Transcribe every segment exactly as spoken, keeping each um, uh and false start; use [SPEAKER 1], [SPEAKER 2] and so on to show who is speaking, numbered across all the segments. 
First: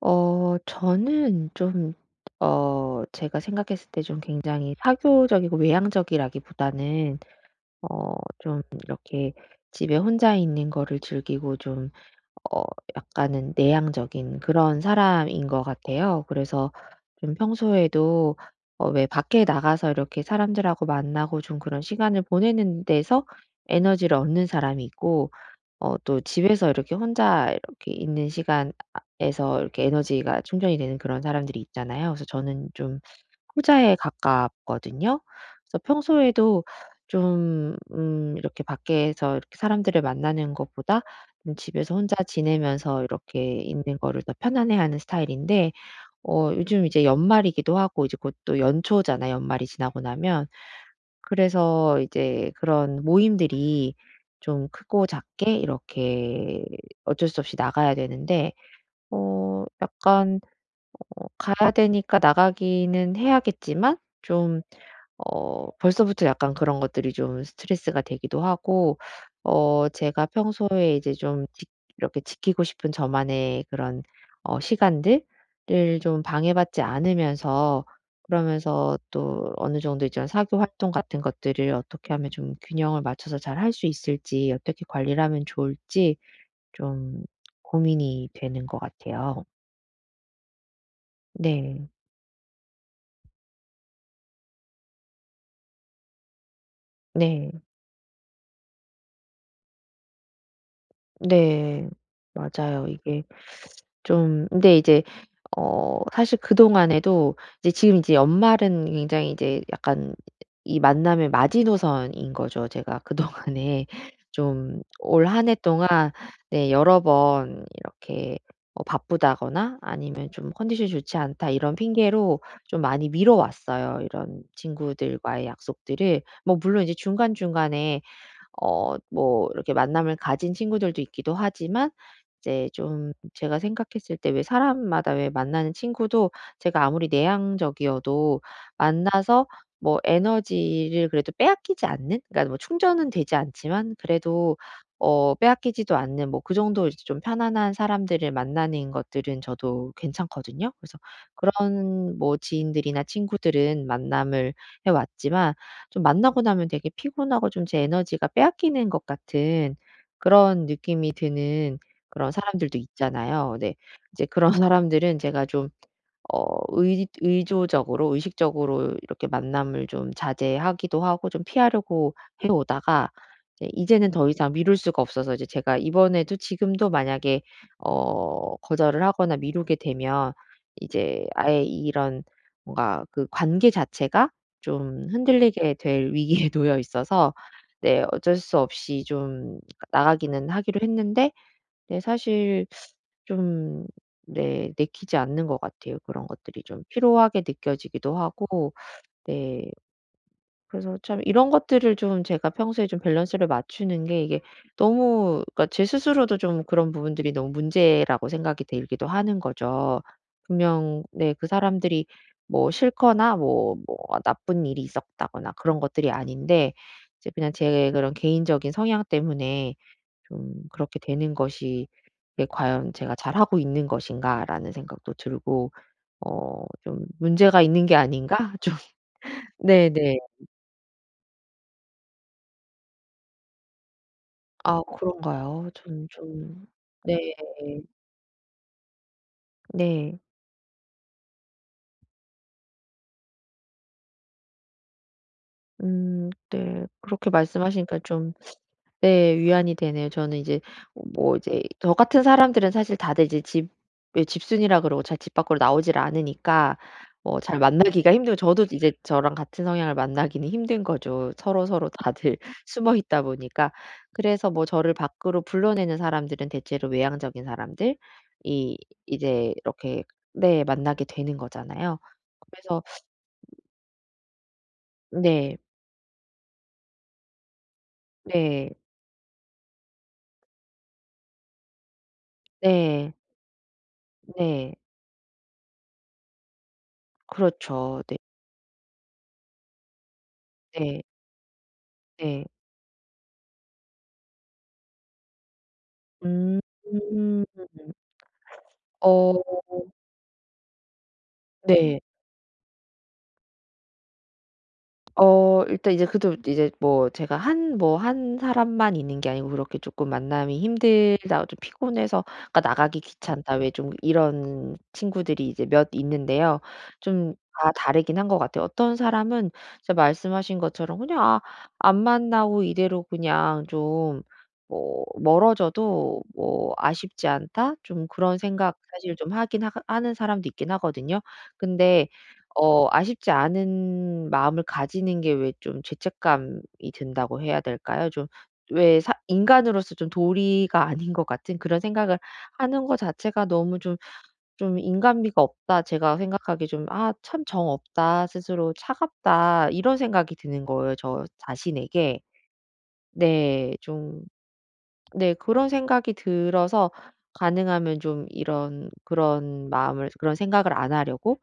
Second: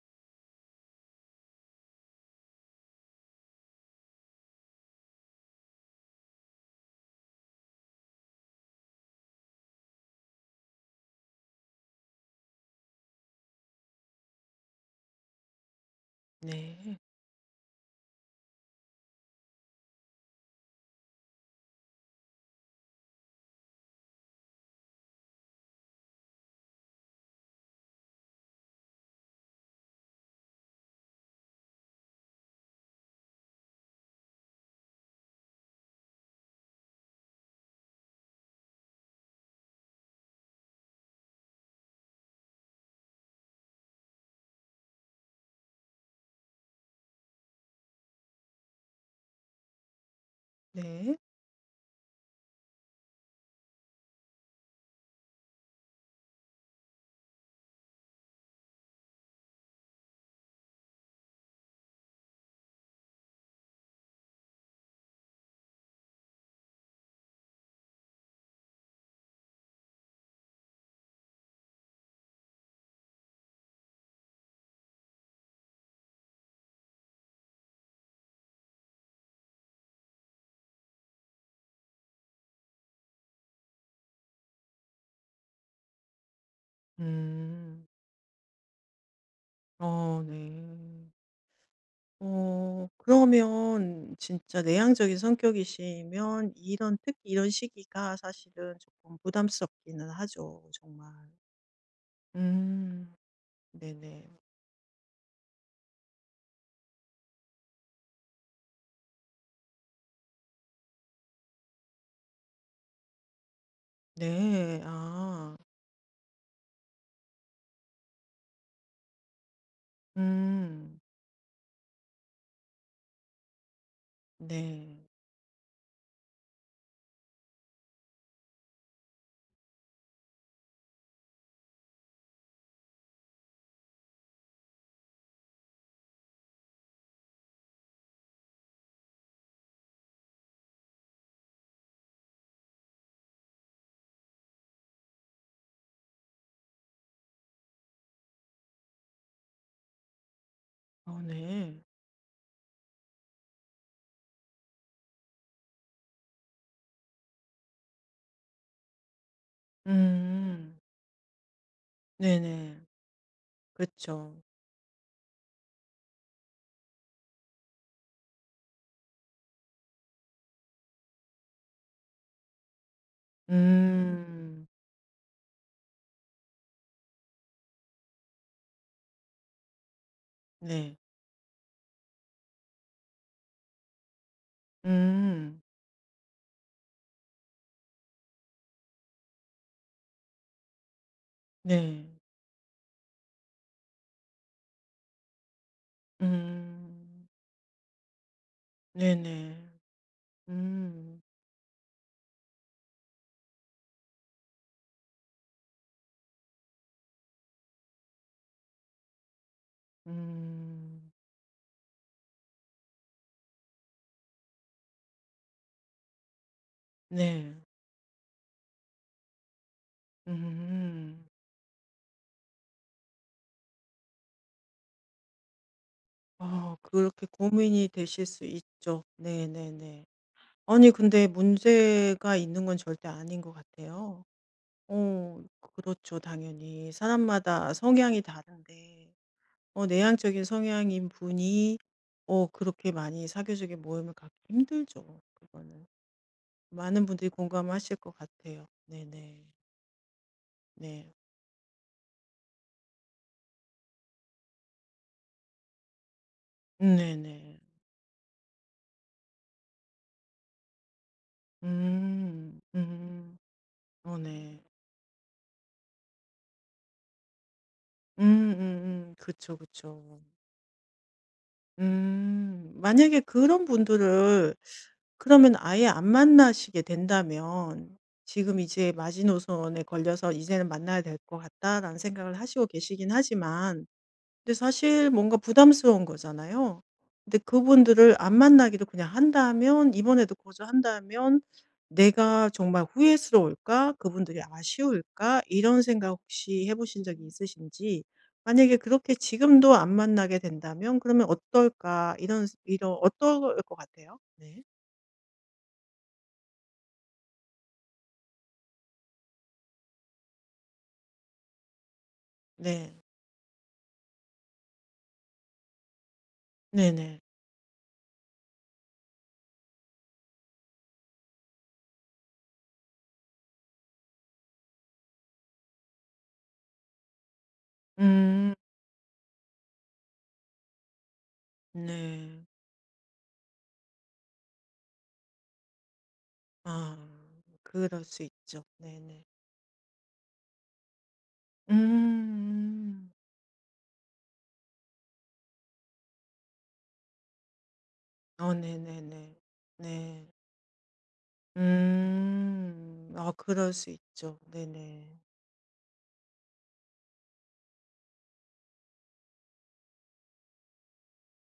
[SPEAKER 1] 어 저는 좀, 어 제가 생각했을 때 좀 굉장히 사교적이고 외향적이라기보다는 어 좀 이렇게 집에 혼자 있는 거를 즐기고 좀, 어 약간은 내향적인 그런 사람인 것 같아요. 그래서
[SPEAKER 2] 네.
[SPEAKER 1] 좀 평소에도 어 왜 밖에 나가서 이렇게 사람들하고 만나고 좀 그런 시간을 보내는 데서 에너지를 얻는 사람이 있고, 어 또 집에서 이렇게 혼자 이렇게 있는 시간에서 이렇게 에너지가 충전이 되는 그런 사람들이 있잖아요. 그래서 저는 좀 후자에 가깝거든요. 그래서 평소에도 좀, 음 이렇게 밖에서 이렇게 사람들을 만나는 것보다 좀 집에서 혼자 지내면서 이렇게 있는 거를 더 편안해하는 스타일인데, 어 요즘 이제 연말이기도 하고 이제 곧 또 연초잖아요, 연말이 지나고 나면.
[SPEAKER 2] 네.
[SPEAKER 1] 그래서 이제 그런 모임들이 좀 크고 작게 이렇게 어쩔 수 없이 나가야 되는데, 어 약간, 어 가야 되니까 나가기는 해야겠지만, 좀 어 벌써부터 약간 그런 것들이 좀 스트레스가 되기도 하고, 어 제가 평소에 이제 좀 지- 이렇게 지키고 싶은 저만의 그런 어 시간들을 좀 방해받지 않으면서, 그러면서 또 어느 정도 이제 사교 활동 같은 것들을 어떻게 하면 좀 균형을 맞춰서 잘 할 수 있을지, 어떻게 관리를 하면 좋을지 좀
[SPEAKER 2] 음.
[SPEAKER 1] 고민이 되는 것 같아요.
[SPEAKER 2] 어 네.
[SPEAKER 1] 네.
[SPEAKER 2] 어 그러면 진짜 내향적인 성격이시면 이런 특히 이런
[SPEAKER 1] 네.
[SPEAKER 2] 시기가 사실은 조금 부담스럽기는 하죠 정말.
[SPEAKER 1] 네. 맞아요.
[SPEAKER 2] 음.
[SPEAKER 1] 이게
[SPEAKER 2] 네네.
[SPEAKER 1] 좀, 근데 이제, 어 사실 그동안에도 이제 지금 이제 연말은 굉장히 이제 약간 이 만남의 마지노선인 거죠. 제가 그동안에
[SPEAKER 2] 네.
[SPEAKER 1] 좀 올 한해
[SPEAKER 2] 아.
[SPEAKER 1] 동안 네 여러 번 이렇게 어 바쁘다거나 아니면 좀 컨디션이
[SPEAKER 2] 음.
[SPEAKER 1] 좋지 않다 이런 핑계로 좀 많이 미뤄 왔어요, 이런
[SPEAKER 2] 네.
[SPEAKER 1] 친구들과의 약속들을. 뭐 물론 이제 중간중간에 어 뭐 이렇게 만남을 가진 친구들도 있기도 하지만, 이제 좀 제가 생각했을 때 왜 사람마다 왜 만나는 친구도, 제가 아무리 내향적이어도 만나서 뭐 에너지를 그래도 빼앗기지 않는, 그러니까 뭐 충전은 되지 않지만 그래도 어 빼앗기지도 않는 뭐 그 정도 이제 좀 편안한 사람들을 만나는 것들은 저도 괜찮거든요. 그래서
[SPEAKER 2] 어 네.
[SPEAKER 1] 그런 뭐 지인들이나 친구들은 만남을 해 왔지만, 좀 만나고 나면 되게 피곤하고 좀 제 에너지가 빼앗기는 것 같은 그런
[SPEAKER 2] 음.
[SPEAKER 1] 느낌이 드는 그런 사람들도
[SPEAKER 2] 네네.
[SPEAKER 1] 있잖아요. 네. 이제
[SPEAKER 2] 그렇죠.
[SPEAKER 1] 그런 사람들은 제가 좀 어 의 의조적으로 의식적으로 이렇게 만남을 좀 자제하기도 하고 좀 피하려고 해 오다가, 이제 이제는 더 이상
[SPEAKER 2] 음.
[SPEAKER 1] 미룰 수가 없어서 이제 제가 이번에도, 지금도 만약에 어 거절을 하거나 미루게 되면
[SPEAKER 2] 네.
[SPEAKER 1] 이제 아예 이런 뭔가 그 관계 자체가 좀
[SPEAKER 2] 음.
[SPEAKER 1] 흔들리게 될 위기에 놓여 있어서, 네 어쩔 수 없이 좀 나가기는 하기로 했는데, 네
[SPEAKER 2] 네.
[SPEAKER 1] 사실 좀, 네, 내키지 않는 것 같아요. 그런 것들이 좀
[SPEAKER 2] 음.
[SPEAKER 1] 피로하게 느껴지기도 하고. 네.
[SPEAKER 2] 네네.
[SPEAKER 1] 그래서 참
[SPEAKER 2] 음.
[SPEAKER 1] 이런 것들을 좀 제가 평소에 좀 밸런스를 맞추는 게, 이게 너무, 그러니까 제 스스로도 좀 그런 부분들이 너무 문제라고 생각이 들기도 하는 거죠. 분명
[SPEAKER 2] 음.
[SPEAKER 1] 네 그 사람들이 뭐 싫거나 뭐 뭐 나쁜 일이 있었다거나 그런 것들이 아닌데, 이제 그냥
[SPEAKER 2] 네.
[SPEAKER 1] 제 그런 개인적인 성향 때문에 좀 그렇게
[SPEAKER 2] 음.
[SPEAKER 1] 되는 것이, 이게 '과연 제가 잘하고 있는 것인가.'라는 생각도 들고, 어
[SPEAKER 2] 아
[SPEAKER 1] 좀,
[SPEAKER 2] 그렇게
[SPEAKER 1] '문제가 있는
[SPEAKER 2] 고민이
[SPEAKER 1] 게
[SPEAKER 2] 되실
[SPEAKER 1] 아닌가?'
[SPEAKER 2] 수
[SPEAKER 1] 좀.
[SPEAKER 2] 있죠. 네네네.
[SPEAKER 1] 네네.
[SPEAKER 2] 아니 근데 문제가 있는 건 절대 아닌 것 같아요.
[SPEAKER 1] 아,
[SPEAKER 2] 어
[SPEAKER 1] 그런가요? 저는
[SPEAKER 2] 그렇죠
[SPEAKER 1] 좀.
[SPEAKER 2] 당연히.
[SPEAKER 1] 네.
[SPEAKER 2] 사람마다 성향이 다른데 어
[SPEAKER 1] 네.
[SPEAKER 2] 내향적인 성향인 분이 어 그렇게 많이 사교적인 모임을 갖기 힘들죠 그거는.
[SPEAKER 1] 음, 네.
[SPEAKER 2] 많은 분들이
[SPEAKER 1] 그렇게
[SPEAKER 2] 공감하실
[SPEAKER 1] 말씀하시니까
[SPEAKER 2] 것
[SPEAKER 1] 좀,
[SPEAKER 2] 같아요.
[SPEAKER 1] 네,
[SPEAKER 2] 네네.
[SPEAKER 1] 위안이 되네요. 저는 이제,
[SPEAKER 2] 네.
[SPEAKER 1] 뭐 이제 저 같은 사람들은 사실 다들 이제 집, 왜 집순이라 그러고 잘 집 밖으로 나오질 않으니까 뭐
[SPEAKER 2] 네네.
[SPEAKER 1] 잘 만나기가 힘들고, 저도 이제 저랑 같은 성향을 만나기는 힘든 거죠. 서로서로 다들
[SPEAKER 2] 음.
[SPEAKER 1] 숨어 있다
[SPEAKER 2] 음.
[SPEAKER 1] 보니까.
[SPEAKER 2] 어
[SPEAKER 1] 그래서
[SPEAKER 2] 네.
[SPEAKER 1] 뭐 저를 밖으로 불러내는 사람들은 대체로 외향적인 사람들이
[SPEAKER 2] 음음음.
[SPEAKER 1] 이제
[SPEAKER 2] 그쵸,
[SPEAKER 1] 이렇게,
[SPEAKER 2] 그쵸.
[SPEAKER 1] 네, 만나게 되는 거잖아요.
[SPEAKER 2] 음.
[SPEAKER 1] 그래서.
[SPEAKER 2] 만약에 그런 분들을 그러면
[SPEAKER 1] 네.
[SPEAKER 2] 아예 안 만나시게 된다면 지금
[SPEAKER 1] 네.
[SPEAKER 2] 이제 마지노선에 걸려서 '이제는 만나야 될 것 같다.'라는 생각을 하시고 계시긴
[SPEAKER 1] 네.
[SPEAKER 2] 하지만 근데
[SPEAKER 1] 네.
[SPEAKER 2] 사실 뭔가 부담스러운 거잖아요. 근데
[SPEAKER 1] 그렇죠.
[SPEAKER 2] 그분들을
[SPEAKER 1] 네.
[SPEAKER 2] 안 만나기로 그냥 한다면 이번에도
[SPEAKER 1] 네.
[SPEAKER 2] 거절한다면
[SPEAKER 1] 네.
[SPEAKER 2] '내가 정말 후회스러울까? 그분들이 아쉬울까?' 이런 생각
[SPEAKER 1] 음.
[SPEAKER 2] 혹시 해 보신 적이 있으신지 만약에 그렇게
[SPEAKER 1] 어,
[SPEAKER 2] 지금도 안 만나게 된다면 그러면
[SPEAKER 1] 네.
[SPEAKER 2] 어떨까? 이런 이런 어떨 것 같아요? 네.
[SPEAKER 1] 어 일단 이제 그래도 이제, 뭐 제가 한, 뭐 한 사람만 있는 게 아니고, 그렇게 쪼끔 만남이 힘들다, 좀 피곤해서 그러니까
[SPEAKER 2] 네.
[SPEAKER 1] 나가기 귀찮다, 왜 좀 이런 친구들이 이제 몇 있는데요.
[SPEAKER 2] 네네.
[SPEAKER 1] 좀 다 다르긴 한 것 같아요. 어떤 사람은 진짜 말씀하신 것처럼 그냥, 아, 안 만나고 이대로 그냥 좀, 뭐 멀어져도 뭐 '아쉽지 않다.' 좀 그런
[SPEAKER 2] 음
[SPEAKER 1] 생각 사실 좀 하긴 하 하는 사람도 있긴 하거든요. 근데
[SPEAKER 2] 네.
[SPEAKER 1] 어 아쉽지 않은 마음을 가지는 게, 왜 좀 죄책감이
[SPEAKER 2] 아
[SPEAKER 1] 든다고 해야
[SPEAKER 2] 그럴
[SPEAKER 1] 될까요?
[SPEAKER 2] 수
[SPEAKER 1] 좀
[SPEAKER 2] 있죠.
[SPEAKER 1] 왜 사
[SPEAKER 2] 네네.
[SPEAKER 1] 인간으로서 좀 도리가 아닌 것 같은 그런 생각을 하는 거
[SPEAKER 2] 음.
[SPEAKER 1] 자체가 너무 좀 좀 '인간미가 없다.', 제가 생각하기에 좀 '아, 참 정 없다.
[SPEAKER 2] 어
[SPEAKER 1] 스스로
[SPEAKER 2] 네네네.
[SPEAKER 1] 차갑다.' 이런
[SPEAKER 2] 네.
[SPEAKER 1] 생각이 드는 거예요, 저 자신에게.
[SPEAKER 2] 음. 아 그럴
[SPEAKER 1] 네.
[SPEAKER 2] 수
[SPEAKER 1] 좀.
[SPEAKER 2] 있죠. 네네.
[SPEAKER 1] 네. 그런 생각이 들어서 가능하면 좀 이런 그런 마음을, 그런 생각을 안 하려고,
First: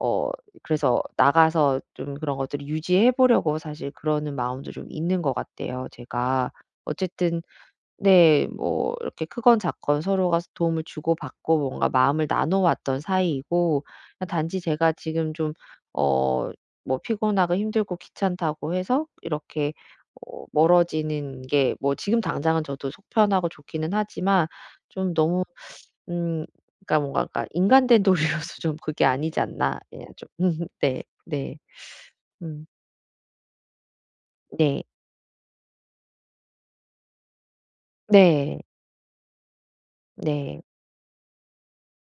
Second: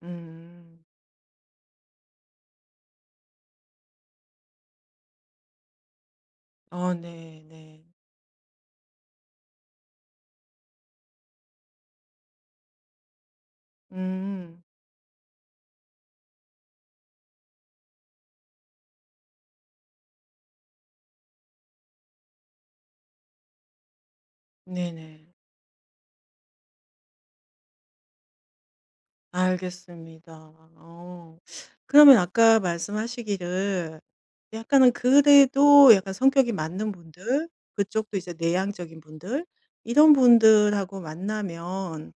[SPEAKER 1] 어
[SPEAKER 2] 음.
[SPEAKER 1] 그래서 나가서 좀 그런 것들을 유지해 보려고 사실 그러는 마음도 좀 있는 것 같아요 제가.
[SPEAKER 2] 어 네
[SPEAKER 1] 어쨌든
[SPEAKER 2] 네.
[SPEAKER 1] 네, 뭐 이렇게 크건 작건 서로가 도움을 주고받고 뭔가 마음을 나눠 왔던 사이이고, 그냥 단지
[SPEAKER 2] 음.
[SPEAKER 1] 제가 지금 좀, 어 뭐 피곤하고 힘들고 귀찮다고 해서 이렇게 어 멀어지는 게, 뭐 지금 당장은 저도 속 편하고 좋기는 하지만 좀
[SPEAKER 2] 네네.
[SPEAKER 1] 너무, 음 그러니까 뭔가, 그러니까 인간된 도리로서 좀 그게 아니지 않나. 그냥 좀
[SPEAKER 2] 알겠습니다.
[SPEAKER 1] 네.
[SPEAKER 2] 어.
[SPEAKER 1] 네.
[SPEAKER 2] 그러면 아까
[SPEAKER 1] 음.
[SPEAKER 2] 말씀하시기를
[SPEAKER 1] 네.
[SPEAKER 2] 약간은 그래도 약간 성격이 맞는 분들 그쪽도 이제
[SPEAKER 1] 네.
[SPEAKER 2] 내향적인 분들 이런
[SPEAKER 1] 네.
[SPEAKER 2] 분들하고 만나면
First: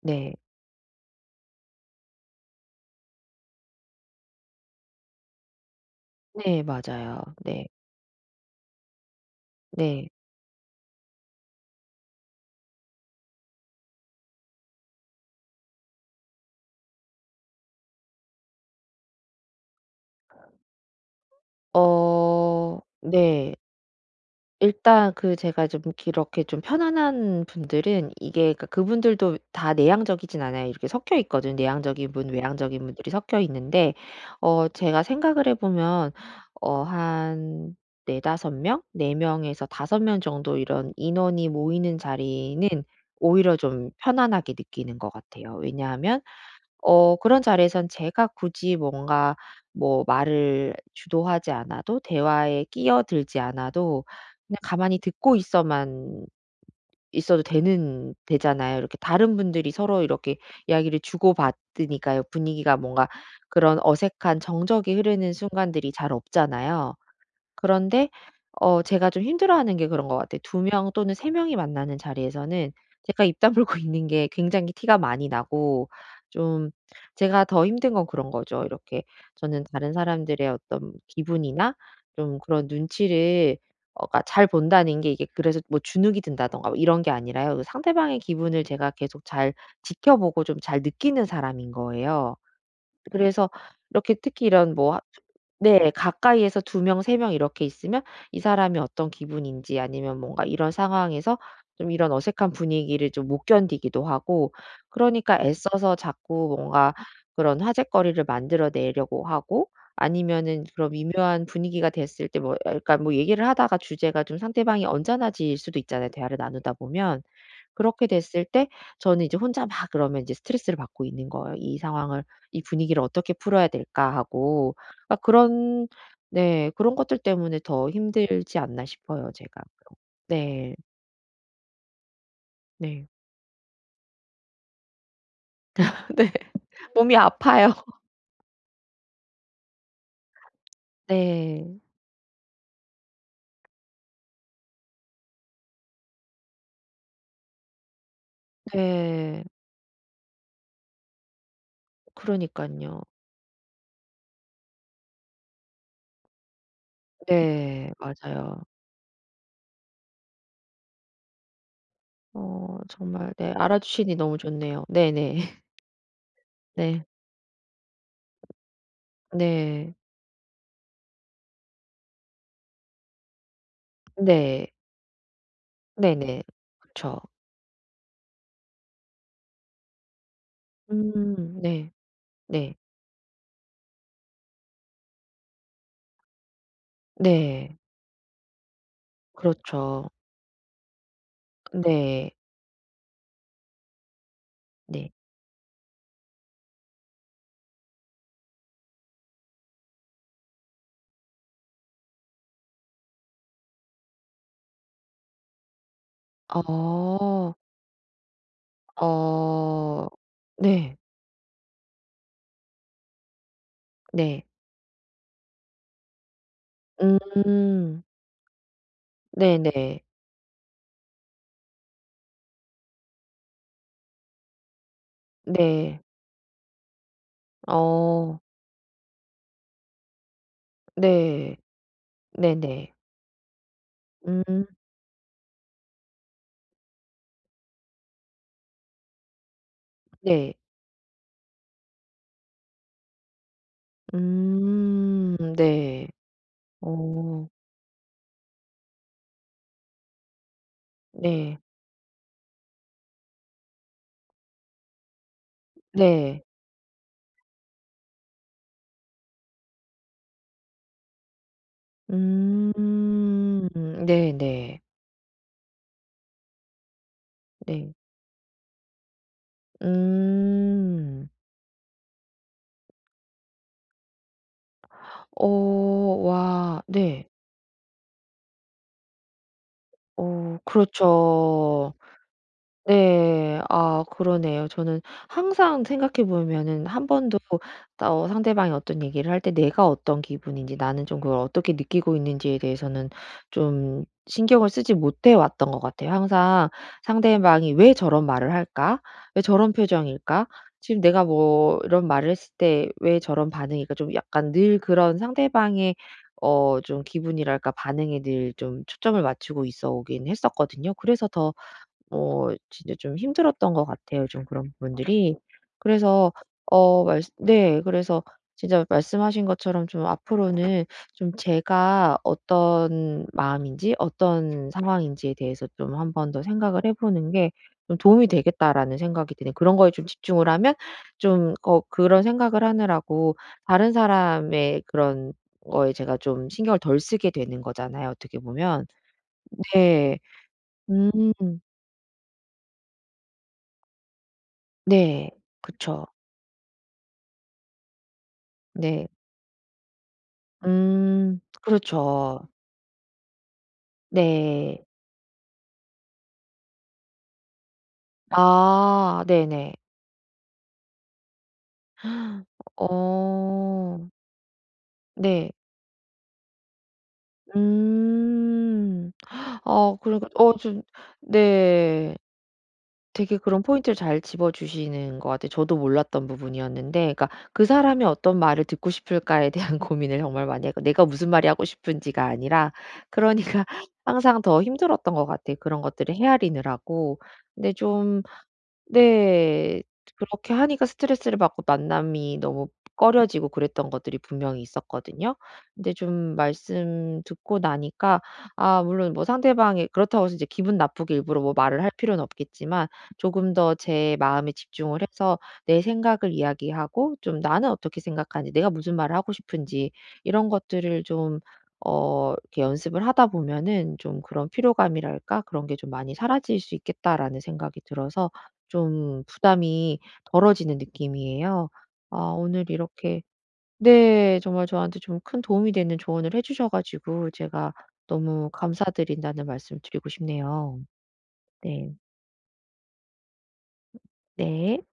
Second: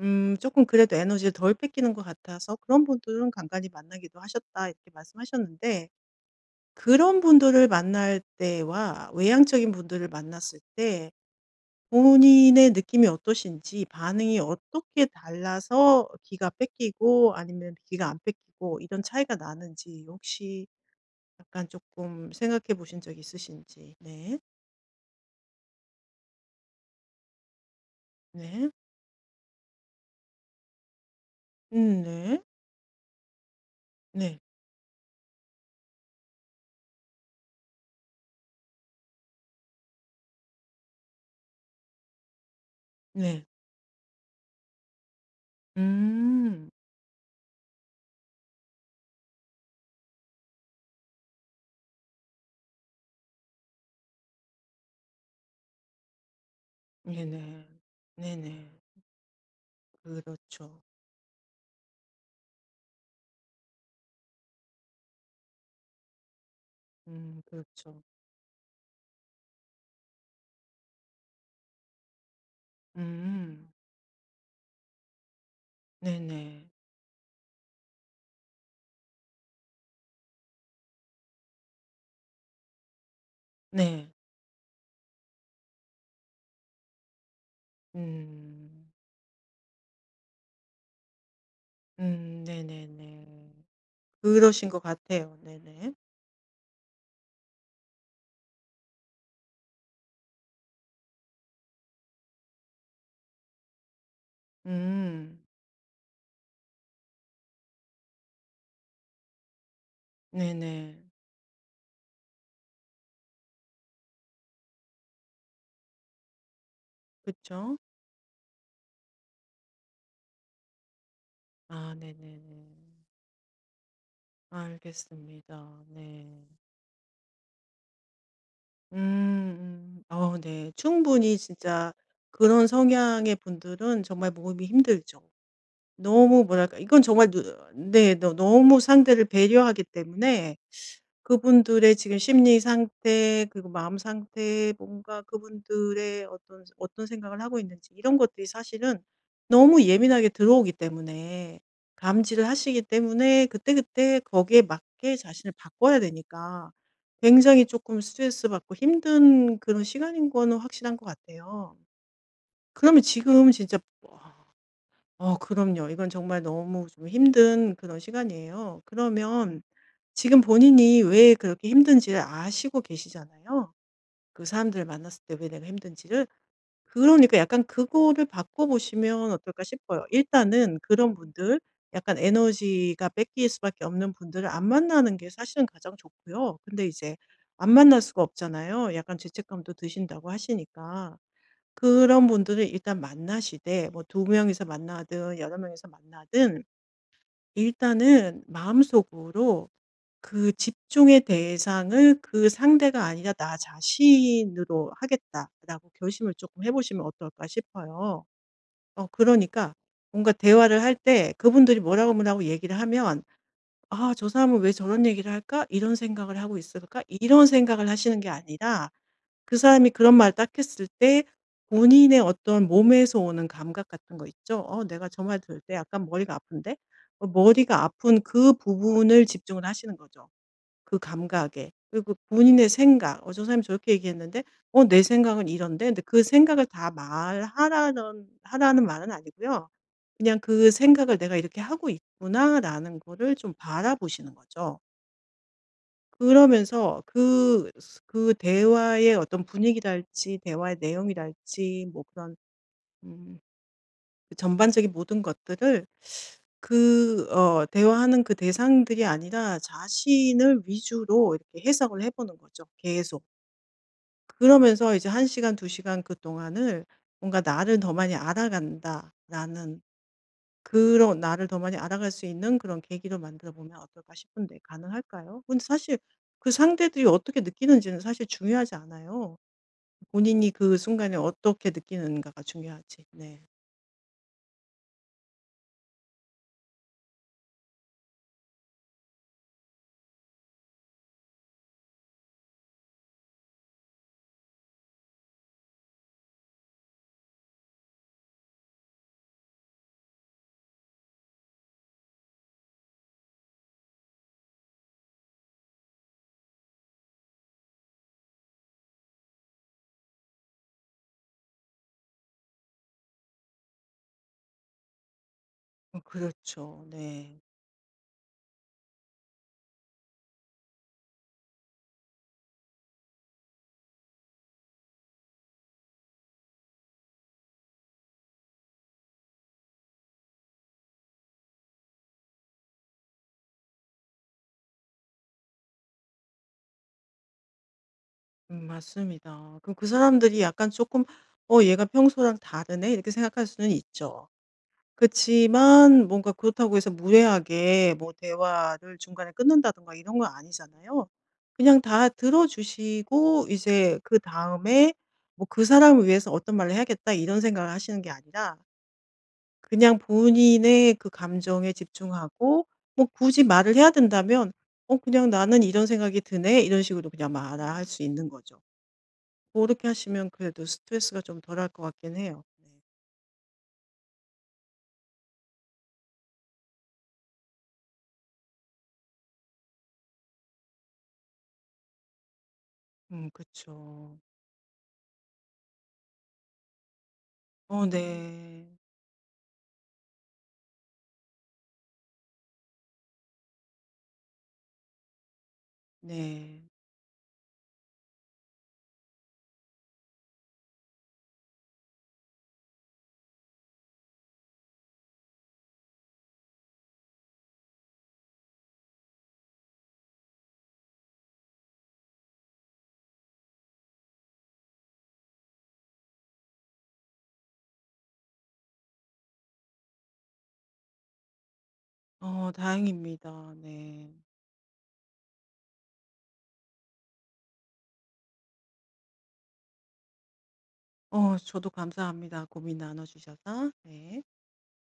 [SPEAKER 1] 네.
[SPEAKER 2] 조금 그래도 에너지를 덜 뺏기는 것 같아서 그런 분들은 간간히 만나기도 하셨다 이렇게 말씀하셨는데
[SPEAKER 1] 네.
[SPEAKER 2] 그런
[SPEAKER 1] 맞아요. 네.
[SPEAKER 2] 분들을 만날 때와 외향적인 분들을
[SPEAKER 1] 네.
[SPEAKER 2] 만났을 때 본인의 느낌이 어떠신지 반응이 어떻게 달라서 기가 뺏기고 아니면 기가 안 뺏기고 이런 차이가 나는지 혹시 약간 조금 생각해
[SPEAKER 1] 어,
[SPEAKER 2] 보신 적
[SPEAKER 1] 네.
[SPEAKER 2] 있으신지. 네.
[SPEAKER 1] 일단 그 제가 좀 이렇게 좀 편안한 분들은 이게, 그러니까
[SPEAKER 2] 네.
[SPEAKER 1] 그분들도 다 내향적이진 않아요. 이렇게 섞여 있거든.
[SPEAKER 2] 음
[SPEAKER 1] 내향적인 분,
[SPEAKER 2] 네.
[SPEAKER 1] 외향적인 분들이 섞여 있는데,
[SPEAKER 2] 네.
[SPEAKER 1] 어 제가 생각을 해 보면, 어 한 네다섯 명? 네 명에서 다섯 명 정도 이런 인원이 모이는 자리는
[SPEAKER 2] 네.
[SPEAKER 1] 오히려 좀 편안하게 느끼는 것 같아요. 왜냐하면
[SPEAKER 2] 음.
[SPEAKER 1] 어 그런 자리에선 제가 굳이 뭔가 뭐 말을 주도하지 않아도, 대화에 끼어들지 않아도 그냥 가만히 듣고 있어만 있어도
[SPEAKER 2] 네네.
[SPEAKER 1] 되는
[SPEAKER 2] 네네.
[SPEAKER 1] 되잖아요. 이렇게 다른 분들이 서로 이렇게
[SPEAKER 2] 그렇죠.
[SPEAKER 1] 이야기를 주고받으니까요. 분위기가 뭔가 그런 어색한 정적이 흐르는 순간들이 잘 없잖아요.
[SPEAKER 2] 음 그렇죠.
[SPEAKER 1] 그런데 어 제가 좀 힘들어하는 게 그런 것 같아요. 두 명 또는 세 명이 만나는 자리에서는 제가 입
[SPEAKER 2] 음.
[SPEAKER 1] 다물고 있는 게 굉장히 티가 많이 나고,
[SPEAKER 2] 네네.
[SPEAKER 1] 좀 제가 더 힘든 건 그런 거죠. 이렇게 저는 다른 사람들의 어떤 기분이나 좀 그런 눈치를,
[SPEAKER 2] 네.
[SPEAKER 1] 어
[SPEAKER 2] 네.
[SPEAKER 1] 그러니까 잘 본다는 게, 이게 그래서 뭐 주눅이 든다든가 뭐 이런 게 아니라요. 그 상대방의 기분을
[SPEAKER 2] 음.
[SPEAKER 1] 제가 계속 잘 지켜보고 좀 잘 느끼는 사람인 거예요.
[SPEAKER 2] 음 네네네.
[SPEAKER 1] 그래서 이렇게 특히
[SPEAKER 2] 그러신
[SPEAKER 1] 이런,
[SPEAKER 2] 것
[SPEAKER 1] 뭐 하
[SPEAKER 2] 같아요.
[SPEAKER 1] 네,
[SPEAKER 2] 네네.
[SPEAKER 1] 가까이에서 두 명 세 명 이렇게 있으면 이 사람이 어떤 기분인지, 아니면 뭔가 이런 상황에서 좀 이런 어색한 분위기를 좀 못 견디기도 하고, 그러니까
[SPEAKER 2] 음.
[SPEAKER 1] 애써서 자꾸 뭔가 그런 화제거리를 만들어 내려고 하고, 아니면은 그런
[SPEAKER 2] 네네.
[SPEAKER 1] 미묘한 분위기가 됐을 때, 뭐 약간 뭐 얘기를 하다가 주제가 좀 상대방이 언짢아질 수도 있잖아요, 대화를 나누다 보면.
[SPEAKER 2] 그쵸.
[SPEAKER 1] 그렇게 됐을 때 저는 이제 혼자 막 그러면 이제 스트레스를 받고 있는 거예요. '이
[SPEAKER 2] 아
[SPEAKER 1] 상황을, 이
[SPEAKER 2] 네네네.
[SPEAKER 1] 분위기를 어떻게 풀어야 될까.' 하고. 그러니까
[SPEAKER 2] 알겠습니다.
[SPEAKER 1] 그런,
[SPEAKER 2] 네.
[SPEAKER 1] 네, 그런 것들 때문에 더 힘들지 않나
[SPEAKER 2] 음.
[SPEAKER 1] 싶어요 제가.
[SPEAKER 2] 음. 어 네.
[SPEAKER 1] 네.
[SPEAKER 2] 충분히 진짜 그런
[SPEAKER 1] 네.
[SPEAKER 2] 성향의 분들은 정말 몸이 힘들죠.
[SPEAKER 1] 네.
[SPEAKER 2] 너무 뭐랄까 이건
[SPEAKER 1] 몸이
[SPEAKER 2] 정말 누
[SPEAKER 1] 아파요.
[SPEAKER 2] 네 너 너무 상대를 배려하기 때문에
[SPEAKER 1] 네.
[SPEAKER 2] 그분들의 지금 심리 상태 그리고 마음 상태 뭔가 그분들의 어떤 어떤 생각을 하고 있는지 이런 것들이 사실은
[SPEAKER 1] 네.
[SPEAKER 2] 너무 예민하게 들어오기 때문에
[SPEAKER 1] 그러니
[SPEAKER 2] 감지를
[SPEAKER 1] 까
[SPEAKER 2] 하시기
[SPEAKER 1] 요
[SPEAKER 2] 때문에 그때그때 거기에 맞게 자신을 바꿔야 되니까 굉장히
[SPEAKER 1] 네.
[SPEAKER 2] 조금 스트레스
[SPEAKER 1] 맞아요.
[SPEAKER 2] 받고 힘든 그런 시간인 거는 확실한 것 같아요.
[SPEAKER 1] 어
[SPEAKER 2] 그러면
[SPEAKER 1] 정말
[SPEAKER 2] 지금
[SPEAKER 1] 네
[SPEAKER 2] 진짜
[SPEAKER 1] 알아주시니 너무 좋네요.
[SPEAKER 2] 어
[SPEAKER 1] 네네.
[SPEAKER 2] 그럼요. 이건 정말 너무
[SPEAKER 1] 네.
[SPEAKER 2] 좀 힘든 그런 시간이에요. 그러면
[SPEAKER 1] 네.
[SPEAKER 2] 지금 본인이 왜 그렇게 힘든지를 아시고 계시잖아요. 그
[SPEAKER 1] 네.
[SPEAKER 2] 사람들을 만났을 때 왜 내가 힘든지를.
[SPEAKER 1] 네네. 그쵸.
[SPEAKER 2] 그러니까 약간 그거를 바꿔 보시면 어떨까 싶어요. 일단은 그런 분들
[SPEAKER 1] 음, 네.
[SPEAKER 2] 약간
[SPEAKER 1] 네.
[SPEAKER 2] 에너지가 뺏길 수밖에 없는 분들을 안 만나는 게 사실은 가장 좋고요. 근데 이제 안
[SPEAKER 1] 네.
[SPEAKER 2] 만날 수가 없잖아요. 약간 죄책감도
[SPEAKER 1] 그렇죠.
[SPEAKER 2] 드신다고 하시니까. 그런
[SPEAKER 1] 네.
[SPEAKER 2] 분들을 일단 만나시되 뭐 두 명이서
[SPEAKER 1] 네.
[SPEAKER 2] 만나든 여러 명이서 만나든 일단은 마음속으로 그 집중의 대상을 그 상대가 아니라 '나 자신으로 하겠다.'라고 결심을 조금 해 보시면 어떨까
[SPEAKER 1] 어.
[SPEAKER 2] 싶어요. 어 그러니까
[SPEAKER 1] 어.
[SPEAKER 2] 뭔가 대화를 할
[SPEAKER 1] 네.
[SPEAKER 2] 때 그분들이 뭐라고, 뭐라고 얘기를 하면 '아 저
[SPEAKER 1] 네.
[SPEAKER 2] 사람은 왜 저런 얘기를 할까? 이런 생각을 하고 있을까?' 이런 생각을
[SPEAKER 1] 음.
[SPEAKER 2] 하시는 게 아니라 그 사람이
[SPEAKER 1] 네네.
[SPEAKER 2] 그런 말을 딱 했을 때 본인의 어떤 몸에서 오는 감각 같은 거 있죠? '어 내가 저 말 들을 때
[SPEAKER 1] 네.
[SPEAKER 2] 약간 머리가 아픈데?' 어 머리가 아픈
[SPEAKER 1] 어.
[SPEAKER 2] 그 부분을 집중을 하시는 거죠, 그
[SPEAKER 1] 네.
[SPEAKER 2] 감각에. 그리고 본인의
[SPEAKER 1] 네네.
[SPEAKER 2] 생각 '어 저 사람이 저렇게 얘기했는데
[SPEAKER 1] 음.
[SPEAKER 2] 어 내 생각은 이런데.' 근데 그 생각을 다 말하라는 하라는 말은 아니고요. 그냥
[SPEAKER 1] 네.
[SPEAKER 2] '그 생각을 내가 이렇게 하고 있구나.'라는 거를 좀 바라보시는 거죠.
[SPEAKER 1] 음. 네.
[SPEAKER 2] 그러면서
[SPEAKER 1] 어.
[SPEAKER 2] 그 스 그 대화의 어떤 분위기랄지 대화의
[SPEAKER 1] 네.
[SPEAKER 2] 내용이랄지 뭐 그런 음 그 전반적인 모든 것들을
[SPEAKER 1] 네.
[SPEAKER 2] 그 어 대화하는 그 대상들이 아니라 자신을 위주로 이렇게 해석을 해 보는 거죠
[SPEAKER 1] 음.
[SPEAKER 2] 계속.
[SPEAKER 1] 네네.
[SPEAKER 2] 그러면서 이제 한 시간 두 시간 그동안을 뭔가 '나를 더
[SPEAKER 1] 네.
[SPEAKER 2] 많이 알아간다.'라는 그런
[SPEAKER 1] 음.
[SPEAKER 2] 나를 더 많이 알아갈 수 있는 그런 계기로 만들어 보면 어떨까 싶은데 가능할까요?
[SPEAKER 1] 어.
[SPEAKER 2] 근데 사실 그
[SPEAKER 1] 와.
[SPEAKER 2] 상대들이
[SPEAKER 1] 네.
[SPEAKER 2] 어떻게 느끼는지는 사실 중요하지 않아요. 본인이
[SPEAKER 1] 어,
[SPEAKER 2] 그 순간에 어떻게
[SPEAKER 1] 그렇죠.
[SPEAKER 2] 느끼는가가 중요하지. 네.
[SPEAKER 1] 네. 아, 그러네요. 저는 항상 생각해 보면은 한 번도 어 상대방이 어떤 얘기를 할 때 내가 어떤 기분인지, 나는 좀 그걸 어떻게 느끼고 있는지에 대해서는 좀 신경을 쓰지 못해 왔던 것 같아요. 항상 상대방이 '왜 저런 말을 할까? 왜 저런 표정일까? 지금 내가 뭐 이런 말을 했을 때 왜 저런 반응일까?' 좀 약간 늘 그런 상대방의 어 좀 기분이랄까 반응에 늘 좀 초점을 맞추고 있어 오긴 했었거든요. 그래서 더 어 진짜 좀 힘들었던 것 같아요, 좀 그런 부분들이.
[SPEAKER 2] 어
[SPEAKER 1] 그래서
[SPEAKER 2] 그렇죠.
[SPEAKER 1] 어 말씀,
[SPEAKER 2] 네.
[SPEAKER 1] 네, 그래서 진짜 말씀하신 것처럼 좀 앞으로는 좀 제가 어떤 마음인지 어떤 상황인지에 대해서 좀 한번 더 생각을 해 보는 게 좀, '도움이 되겠다.'라는 생각이 드는 그런 거에 좀 집중을 하면 좀, 어, 그런 생각을 하느라고 다른 사람의 그런 거에 제가 좀 신경을 덜 쓰게 되는 거잖아요, 어떻게
[SPEAKER 2] 음
[SPEAKER 1] 보면.
[SPEAKER 2] 맞습니다. 그럼 그
[SPEAKER 1] 네.
[SPEAKER 2] 사람들이 약간 조금
[SPEAKER 1] 음.
[SPEAKER 2] '어 얘가 평소랑 다르네.' 이렇게 생각할 수는 있죠.
[SPEAKER 1] 네. 그쵸.
[SPEAKER 2] 그치만 뭔가 그렇다고 해서 무례하게 뭐 대화를
[SPEAKER 1] 네.
[SPEAKER 2] 중간에 끊는다든가 이런 건 아니잖아요.
[SPEAKER 1] 음.
[SPEAKER 2] 그냥 다 들어
[SPEAKER 1] 그렇죠.
[SPEAKER 2] 주시고 이제
[SPEAKER 1] 네.
[SPEAKER 2] 그다음에 뭐 '그 사람을 위해서 어떤 말을 해야겠다.' 이런 생각을 하시는 게 아니라
[SPEAKER 1] 아, 네네.
[SPEAKER 2] 그냥 본인의 그 감정에 집중하고 뭐 굳이 말을 해야
[SPEAKER 1] 어.
[SPEAKER 2] 된다면 "어 그냥
[SPEAKER 1] 네.
[SPEAKER 2] 나는 이런 생각이 드네." 이런 식으로 그냥 말할 수 있는 거죠.
[SPEAKER 1] 음.
[SPEAKER 2] 그렇게
[SPEAKER 1] 아, 그러니까
[SPEAKER 2] 하시면
[SPEAKER 1] 어
[SPEAKER 2] 그래도
[SPEAKER 1] 좀,
[SPEAKER 2] 스트레스가 좀 덜할 것
[SPEAKER 1] 네,
[SPEAKER 2] 같긴 해요. 네.
[SPEAKER 1] 되게 그런 포인트를 잘 집어 주시는 것 같아요. 저도 몰랐던 부분이었는데, 그러니까 '그 사람이 어떤 말을 듣고 싶을까.'에 대한 고민을 정말 많이 했고 내가 무슨 말이 하고 싶은지가 아니라,
[SPEAKER 2] 음
[SPEAKER 1] 그러니까
[SPEAKER 2] 그쵸.
[SPEAKER 1] 항상 더 힘들었던 것 같아요, 그런 것들을 헤아리느라고. 근데
[SPEAKER 2] 어
[SPEAKER 1] 좀.
[SPEAKER 2] 네.
[SPEAKER 1] 네. 그렇게 하니까 스트레스를 받고 만남이 너무 꺼려지고 그랬던 것들이 분명히 있었거든요. 근데 좀
[SPEAKER 2] 네.
[SPEAKER 1] 말씀 듣고 나니까, 아, 물론 뭐 상대방이 그렇다고 해서 이제 기분 나쁘게 일부러 뭐 말을 할 필요는 없겠지만, 조금 더 제 마음에 집중을 해서 내 생각을 이야기하고, 좀 나는 어떻게 생각하는지, 내가 무슨 말을 하고 싶은지, 이런 것들을 좀 어 이렇게 연습을 하다 보면은 좀 그런 피로감이랄까 그런 게 좀 많이 사라질 수 있겠다라는 생각이 들어서 좀 부담이 덜어지는 느낌이에요. 아,
[SPEAKER 2] 어
[SPEAKER 1] 오늘 이렇게,
[SPEAKER 2] 다행입니다. 네.
[SPEAKER 1] 네, 정말 저한테 좀 큰 도움이 되는 조언을 해 주셔 가지고 제가 너무 감사드린다는 말씀 드리고 싶네요.
[SPEAKER 2] 어 저도
[SPEAKER 1] 네.
[SPEAKER 2] 감사합니다. 고민 나눠 주셔서. 네.
[SPEAKER 1] 네.